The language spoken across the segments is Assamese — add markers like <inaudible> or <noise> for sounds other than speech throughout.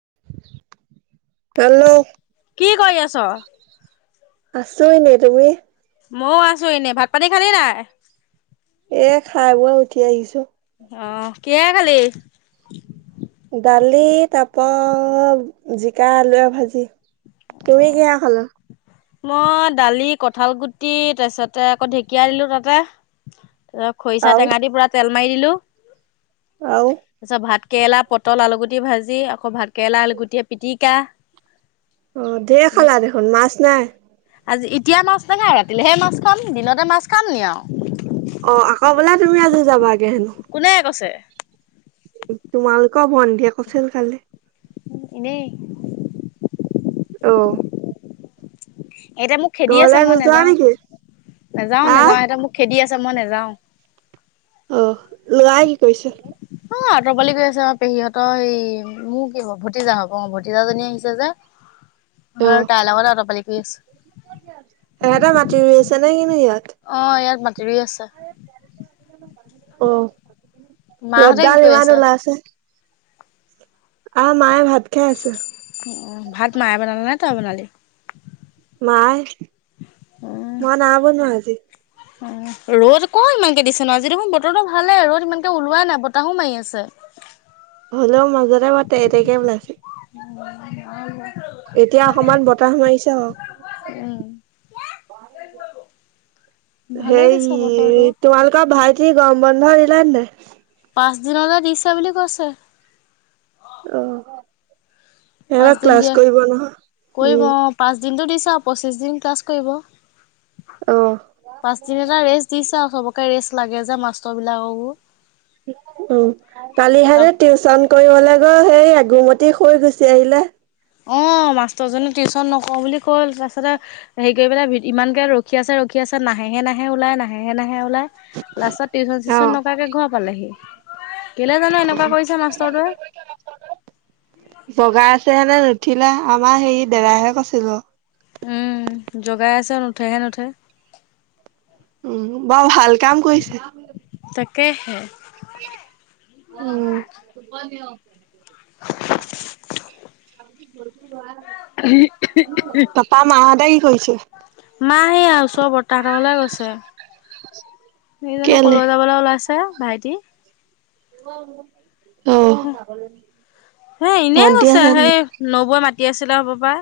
<inaudible> কি কৰি আছ'? আছো এনে তুমি? মও আছো এনেই, ভাত পানী খালি নাই? এ, খাই বই উঠি আহিছো। অহ, কিহে খালি? দালি তাৰপৰা জিকা, আলুৰে ভাজি। তুমি কিহে খালা? মই দালি, কঠালগুটি, তাৰছতে আকৌ ঢেকীয়া দিলো তাতে। আ খৰিচা আৰু টেঙা দি পুৰা তেল মাৰি দিলো, আৰু তাৰপিছত ভাত কেৰেলা, পটল, আলুগুটি ভাজি আকৌ ভাতকেৰেলা, আলুগুটি পিটিকা অ', ধেৰ খালা দেখোন, মাছ নাই? আজি এতিয়া মাছ নখায়, ৰাতিলেহে মাছ খাম, দিনতে মাছ খাম নি আউ? অ', আকৌ বোলে তুমি আজি যাবাগে? হেনো কোনে কৈছে? তোমালোকৰ ভন্তিয়ে কৈছিল কালি। উ, এনেই অ'। এটেৱ মোক খেদি আছে, ঘৰলে মই নোযোৱা নাযাও, নেকি নাযাও হা নাযাও এটে মোক খেদি আছ যা মই নাযাওঁ। অ', লৰাই কি কৰিছে? হৌআ', অত'পালি কৰি আছে অ, পেহীহঁতৰ এই, মোক কি হ', ভতিজা হ'ব অ', ভতিজা জনী আহিছে যে, তাইৰ লগতে আতপালি কৰি আছে। <unintelligible> এহটে মাটি ৰুই আছে নে কিনো ইয়াত? অ ইয়াত মাটি ৰুই আছে অ', মাহঁতে কি ৰ'দডাল কৰি ইমান ওলাই আছে। আহ, মায়ে ভাত খাই আছে। অ', ভাত মায়ে বনালে নে, তই বনালি? মায়, মই নাই বনোৱা আজি। ৰ'দ ক, ইমানকে দিছে নো আজি দেখোন বতৰো ভালে, ৰ'দ ইমানকে ওলোৱাই নাই, বতাহো মাৰি আছে। <unintelligible> হ'লেও মাজতে মই তে তেকে ওলাইছে। <inaudible> এতিয়া অকমান বতাহ মাৰিছে অ'। উম ভালে দিছে বতৰটো হেই, তোমালোকৰ ভাল কি গৰম বন্ধ দিলে নাই? পাঁচদিনলৈ দিছে বুলি কৈছে। অ'। সিহঁতৰ পাঁচদিন ক্লাছ দিয়া, কৰিব নহয় কৰিব উম অ', পাঁচ দিনতো দিছা পঁচিশদিন ক্লাছ কৰিব, অ পাঁচদিন এটা ৰেষ্ট দিছে আৰু সৱক কে ৰেষ্ট লাগে যে, মাষ্টৰ বিলাককো। অ', কালিহেনে টিউচন কৰিবলে গৈ সেই গুমতি শুই গুছি আহিলে। অ', মাষ্টৰজনে টিউচন নকৰো বুলি কৈ তাৰপাছতে হেৰি কৰিপেলাই ইমানকে ৰখি আছে ৰখি কি আছে, নাহেহে নাহে ওলাই, নাহেহে নাহ হেয়া ওলাই, লাষ্টত টিউচন অ চিউচন নকৰাকে ঘৰ পালেহি। কেলে জানো এনেকুৱা কৰিছে মাষ্টৰটোৱে? বগা আছে ঠিলা, আমাৰ হেই দেদাইহে কৈছিল অ'। উম জগাই আছে নুঠেহে নুঠে। উম, বৰ ভাল কাম কৰিছে। তাকেহে। উম। <unintelligible> <unintelligible> পাপা মাহঁতে কি কৰিছে মাহ সেয়া, ওচৰৰ বৰ্তাহতৰ ঘৰলে গৈছে। তুমি জানো কেলে কলৈ যাবলৈ ওলাইছে ভাইটি? অ। হে এনে ভন্টি কৈছে আছে নে সেই নাই নবৈ মাতি আছিলে হ'ব পায়।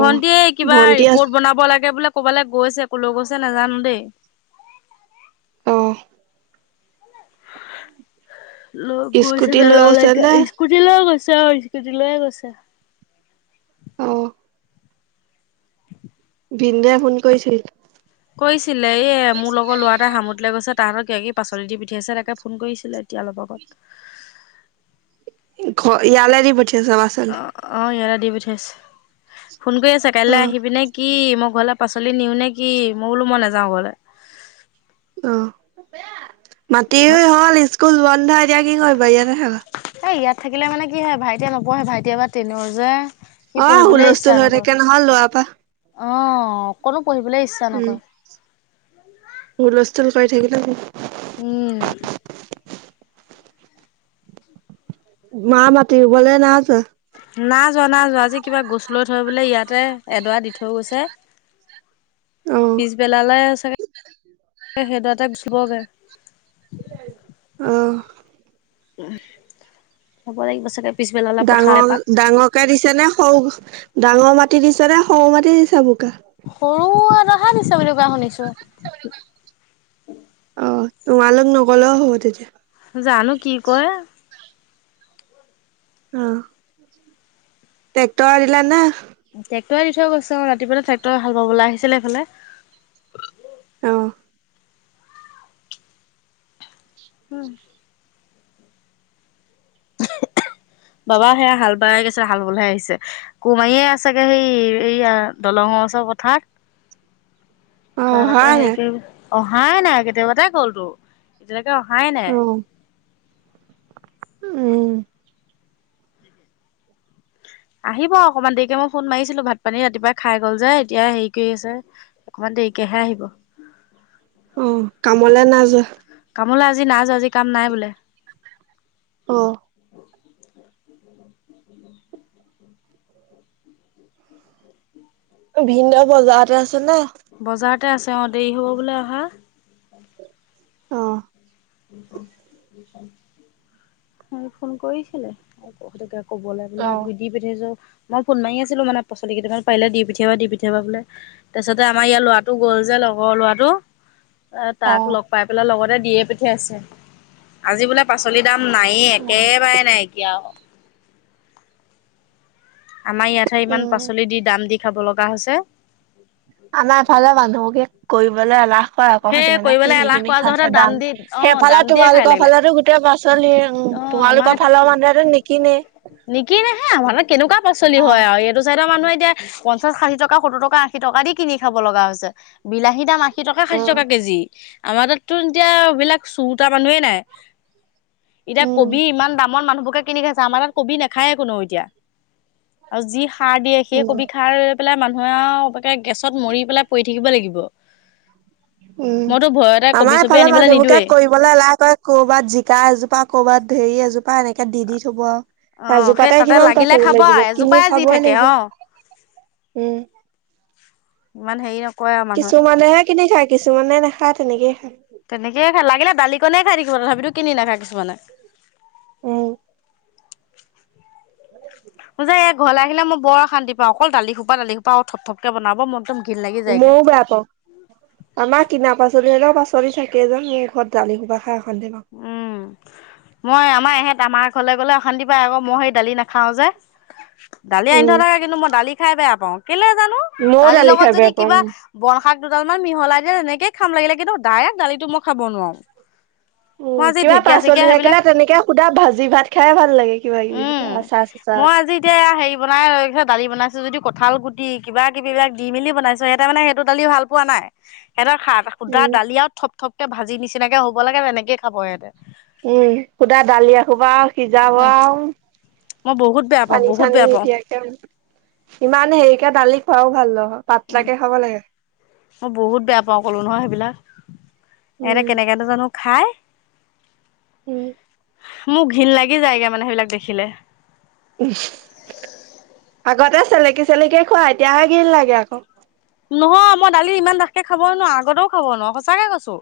অ ভন্টিয়ে, কিবা ভন্টি আছে ৰিপৰ্ট বনাব লাগে বোলে। ক'বালৈ গৈছে, ক'লৈ গৈছে নাজানো দেই। অ', লয় গৈছে স্কুটি লৈ গৈছে <unintelligible> নে? এস্কুটি লৈ গৈছে অ', স্কুটি লৈয়ে গৈছে। অ', ভিন্দোও ফোন কৰিছিল। কৈছিলে এ মোৰ লগৰ ল'ৰা এটা সামুত লৈ গৈছে। তাহতৰ কিবা কিবি পাচলি দি পিঠিয়াইছে তাকে ফোন কৰিছিলে এতিয়া অলপ আগত। ঘৰ ইয়াৰে দি পঠিয়াইছে ল'ৰা ছোৱালী। অ', অ', ইহঁতে দি পঠিয়াইছে ফোন কৰি আছে কাইলৈ অ', আহিবিনে কি মোক ঘৰলে পাচলি নিও নে কি? মই বোলো মই নাযাওঁ ঘৰলে। অ', মাটিৰ ঘৰ হ'ল ইচ স্কুল বন্ধ এতিয়া কি কৰিবা, ইয়াতে থাকা। এই ইয়াত থাকিলে মানে কি হয় ভাইটিয়ে নপঢ়ে ভাইটি এবাৰ তেনত যে। সি অ', পঢ়িবলৈ ইচ্ছা হুলস্থুল হৈ নকৰে। থাকে নহয় লোৱা পা। অ', কোনো উম, হুলস্থুল কৰি থাকিলে উম। মা মাতিবলে নাই যোৱা। না যোৱা, নাই যোৱা, আজি কিবা গছ লৈ থৈ বোলে ইয়াতে এডৰা দি থৈ গৈছে। <inaudible> অ', পিছ বেলালে চাগে <unintelligible> উম, অ', হব লাগিব চাগে? পিছবেলালে পথাৰ এপাক। ডাঙৰ-ডাঙৰকে দিছে নে সৰু-ডাঙৰ মাটি দিছে নে? খমাতি দিছা বোকা। সৰু এদহা দিছে বুলি কোৱা শুনিছো। অ', তোমালোক নগলেও হ'ব তেতিয়া। জানো কি কয়। অ। টেক্টৰ আৰিলা না? ট্ৰেক্টৰে দি থৈ গৈছে অ', ৰাতিপুৱা ট্ৰেক্টৰে হাল পাবলৈ আহিছিলে এফালে। অ'। উম। বাবা সেয়া হাল। ব গৈছ হাল বলহে আহিছে, কুমাৰীয়ে আছোগে সেই সেয়া দলংৰ ওচৰ পথাৰত। <inaudible> অ', তালইকে হয় নাই? হেৰি কৰি অহাই নাই, কেতিয়াবাতোই গল তো এতিয়ালৈ অহাই অ', নাই। উম। আহিব অকমান দেৰিকে মই ফোন মাৰিছিলো ভাত পানী ৰাতিপুৱাই খাই গল যে এতিয়া হেৰি কৰি আছে অকমান দেৰিকেহে আহিব। অ', কামলে নায় যোৱা? কামোলৈ আজি নাই যোৱা আজি কাম নাই বোলে। অ ভিনদেউ বজাৰতে আছে নে বজাৰতে আছে অ দেৰি হ'ব বোলে অহা। অহ ফোন কৰিছিলে ক'বলৈ বোলে গ দি পঠাইছো। মই ফোন মাৰি আছিলো মানে পচলি কেইামান পাৰিলে দি পঠিয়াবা দি পঠিয়া বোলে তাৰিছতে আমাৰ ইয়াৰ লৰাটো গ'ল যে। লগৰ লোৱাটো। <unintelligible> তাক অ', লগ পাই পেলাই লগতে দিয়ে পিঠিয়াই আছে আজি বোলে পাচলি দাম নায়ে একেবাৰে নাইকিয়। আমাৰ ইয়াতহে ইমান উম। পাচলি দি দাম দি খাব লগা হৈছে। আমাৰফালে মানুহকে কৰিবলৈ এলাহ আকৌ সেই সেইধ মানে কৰিবলৈ কিনি এলাহ কিনি কৰা যহতে খাইছে দাম দি অ সেইফালে দাম দিয়ে খাই তোমালোকৰ লাগিলে ফালে গোটেই পাচলি উ অ আমাৰ তোমালোকৰ হাতত ফালৰ মানুহ আৰু নিকিনে। নিকিনেহে আমাৰ ন কেনেকুৱা পাচলি হয় আৰু এইটো চাই মানুহে এতিয়া পঞ্চা ষাঠি টকা সত্ত টকাশী টকা দি কিনি খাব লগা হৈছে বিলাহীৰ দাম আশী। শ ষাঠি টকা অ', কেজি আমাৰ তাততো এতিয়া এইবিলাক চোৰতা মানুহেই নাই এতিয়া উম, কবি ইমান দামৰ মানুহবোৰ কিনি খাইছে আমাৰ তাত কবি নাখায় কোনো এতিয়া আৰু যি সাৰ দিয়ে সেই উম। কবি খাৰ লৈ পেলাই মানুহে আৰু গেছত মৰি পেলাই পৰি থাকিব লাগিব। উম। মইতো ভয়তে কবি আমাৰ চবি ইফালে আনিবলৈ মানুহবোৰকে নিদোৱেই কৰিবলৈ এলাহ কয় কৰ'বাত জিকা এজোপা কৰ'বাত ধেৰি এজোপা এনেকে দি দি থব। অ কাজু সেই পাতাই তাতে কিমান লাগিলে পাচলি খাব লাগিব আৰু কিনি এজোপাই যি খাবই থাকে লাগিব। অ উম। ইমান হেৰি নকৰে আৰু কিছুমানেহে মানুহে। কিনি খায় কিছুমানে নেখায় তেনেকয়ে খায় তেনেকেইে খাই লাগিলে দালিকনে খাই থাকিব তথাপিতো কিনি নেখায় কিছুমানে উম। উজ এক ঘৰলৈ আহিলে ম বৰ অশান্ত পাওঁ অকল দালি খোপা দালিখোপা আৰু থপথপকে বনাব মই ময়ও বেয়া পাওঁ আমাৰ কিনা পাচলি পাছ চলি থাকিয়ে উম মোৰ ঘৰত দালি খোবা খায় শান্তি পাওঁ। উম মই আমাৰ ইহেঁত আমাৰ ঘৰলৈ গ'লে অশান্তি পাই আকৌ মই সেই দালি নাখাও যে। দালি আনি উম থৈ থাকে কিন্তু মই দালি খাই বেয়া পাওঁ কেলৈ জানো ময়ও দালিৰ দালি লগত খাই বেয়া যদি পাওঁ কিবা বনশাক দুডাল মান মিহলাই যে এেনেকে খাম লাগিলে কিন্তু ডাইৰেক্ট দালিটো মই খাব নোৱাৰো। উম মই আজি কিবা ঢেকীয়া পাচলি চেকীয়া থাকিলে সেইবিলাক তেনেকে সুধা ভাজি ভাত খাই ভাল লাগে কিবা কিবি উম আচাৰ চাচাৰ মই সৈতে। আজি এতিয়া হেৰি বনাইৈছে দালি বনাইছো যদি ক কঠাল গুটি কিবা কিবাক দি মেলি বনাইছো সিহঁতে মানে সেইটো দালি ভাল পোৱা নাই। সিহঁতে সুধা উম দালিয় আৰুও থপথপকে ভাজি নিচিনাকে হ'ব লাগে তেনেকে খাব সিহঁতে। উম সুধা দালি একখোবা আৰু সিজাবা উম আৰু মই বহুত বেয়া পাওঁ পানী বহুত চানীও বেয়া পাওঁ নিদিয়াকে ইমান হেৰিকে দালি খোৱাও ভাল নহয়। উম পাতলাকে খাব লাগে মই বহুত বেয়া পাও কলো নহয় সেইবিলাক এ উম কেনেক জানো খাই। উম। মোক ঘৃণ লাগি যায়গৈ মানে সেইবিলাক দেখিলে। আগতে চেলেকি চেলেকি খোৱা এতিয়াহে ঘৃন লাগে আকৌ নহয় মই দালি ইমান ডাথকৈ খাব নোৱাৰো আগতেও খাব নোৱাৰো সঁচাকৈ কৈছোঁ।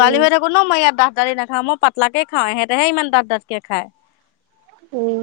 উম হৈ থাকোঁ ন মই ইয়াত দা দালি নাখাওঁ মই পাতলাকে খাওঁ সিহঁতেহে ইমান ডাঁত-ডাঁতকে খায়। উম,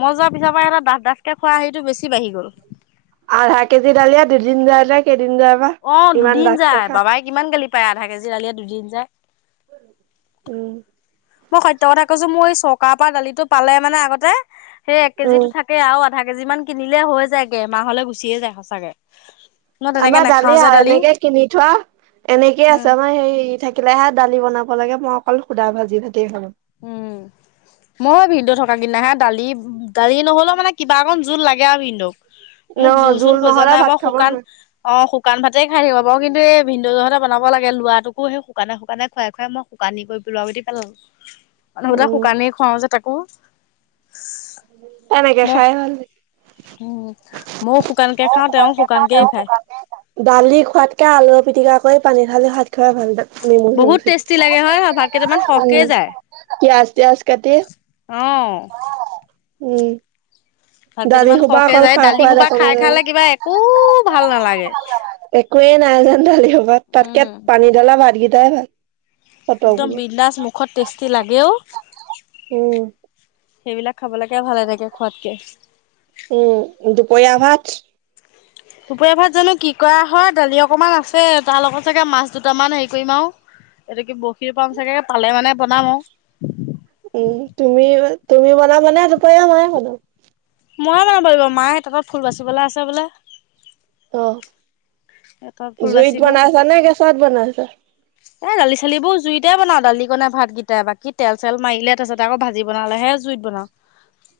মই যোৱাৰ পিছৰ পৰা এটা ডাঠ-ডাঠকে খোৱা হেৰিটো বেছি বাঢ়ি গ'ল। আধা কেজি দালিযে দুই দিন যায় নে কে অ, দুদিন যায় বাবাই কিমান গালি পায় আধা কেজি দালিয়ে দুদিন যায়। উম, মই সত্য কথা কৈছো মই চকাৰৰ পৰা দালিটো পালে মানে আগতে সেই এক উম, কেজিটো থাকে আৰু। আধা কেজি মান কিনিলে হৈ যায় গে মাহলে গুচিয়ে যায় সঁচাকে। মই তেনেকে আমাৰ নাখাও দালি যে আহ এনেকে কিনি থোৱা। এনেকেইে উম, আছে আমাৰ হে থাকিলে হে দালি বনাব লাগে মই অকল সুধা ভাজি ভাতেই খালো। <inaudible> মই ভিনদেও থকা কিনা হে দালি-দালি নহলেও মানে কিবা একন জোত লাগে আৰু ভিনদেওক। ন মোক জোল-চোল জোল প্ৰয়ো নহ'লে নাই ভাত মই খাব শুকান নোৱাৰো অ', শুকান ভাই খাই থাকিব বাৰু কিন্তু এই ভিনদেউ জহতে বনাব লাগ লৰাটোক সেই শুকানে-শুকানে খাই খুৱাই মই শুকান কৰি দোৰাবটি পাল মানুহবোটাাক উম, শুকানেই খুৱাও যে তাকো। এনেকে মই খাই ভাল উম ময়ো শুকানকে খাওঁ তেওঁ শুকানকেই খায় দালি খোৱাতকে আলু পিটিকা মই পানী ঢালি ভাত খাই ভাল তাত নেমু-চেমু বহুত চেপি। টেষ্টি লাগে হয় ভাত কেইটামান সহকে যায় পিয়াজ-তিয়াজ কাটি অ উম, ভালকেই দালি তাৰমান সোপা সৰহে অকল যায় খা দালি সোৱাদ সোবা অকল খাই খালে কিবা একো ভাল নালাগে। একোৱেই নাই যেন দালি সবাত তাতকে উম পানী দালা ভাতকেইটাই ভাল। একদম ফটকবোৰ বিন্দাজ মুখত টেষ্টি লাগেও। উম সেইবিলাক খাবলৈকে ভালে থাকে খোৱাতকে। উম, দুপৰীয়া ভাত দুপৰীয়া ভাত জানো কি কৰা হয় দালি অকণমান আছে তাৰ লগত চাগে মাছ দুটামান হেৰি কৰিম আৰু। এইটো কি বৰশীৰ পাম চাগে পালে মানে বনাম আৰু। উম তুমি তুমি বনানা মানে দেউতা মায়ে খাব। ময়ে বানাব পাৰিব মায়ে তাত ফুল বাচিবলৈ আছে বোলে। অ, তাঁতত ফুল জুইত বাচিব বনাইছা নে গেছত বনাইছা। এই দালি চালিবোৰ জুইতেই বনাও দালি কণাই ভাতকেইটাই বাকী তেল চেল মাৰিলে তাৰপছতে আকৌ ভিনালেহে জুইত বনাও। উ <inaudible>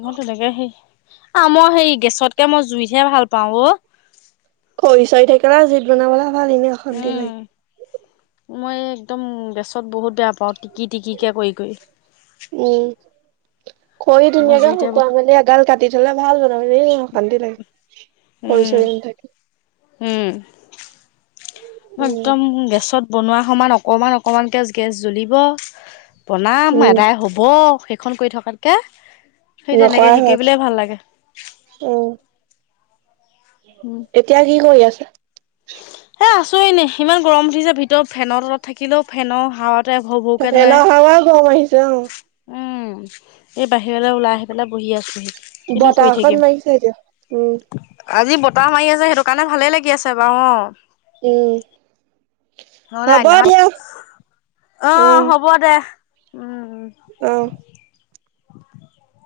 মই তেনেকে সি আ, মই হে গেছতকে মই জুইতহে ভাল পাও অ', কৰি চৰি থাকিলা জিদ বনাবলৈ ভাল এনে অশান্ত লৈ। উম মই একদম গেছত বহুত বেয়া পাওঁ টিকি টিকিকে কৰি-কৰি। উম, খৰি মই ধুনীয়াকে জুইতে শুকুৱাই মেলি এগাল কাটি থলে ভাল হল। অশান্তি লাগে কৰি উম চৰি নথাকে উম, মই উম একদম গেছত বনোৱা সমান অকণমান-অকণমানকৈ গেছ জ্বলিব বনাম উম আদাই হ'ব। সেইখন কৰি থকাতকে সেই তেনেকে শিকি পেলাই ভাল লাগে। উম উম এতিয়া কি কৰি আছে? এ আছো এনে ইমান গৰম উঠিছে ভিতৰত ফেনৰ তলত থাকিলেও ফেনৰ হাৱ ত হাৱা গম আহিছে অ এই বাহিৰলৈ ওলাই আহি পেলাই বহি আছোঁহি। বতাহ অকন লাগিছে এতিয়া উম, আজি বতাহ মাৰি আছে সেইটো কাৰণে ভালে লাগি আছে বাৰু অ, উম, নহলে হ'ব অগদিনাখন দিয়া অ, হ'ব দে উম-উম। অহ ', <unintelligible>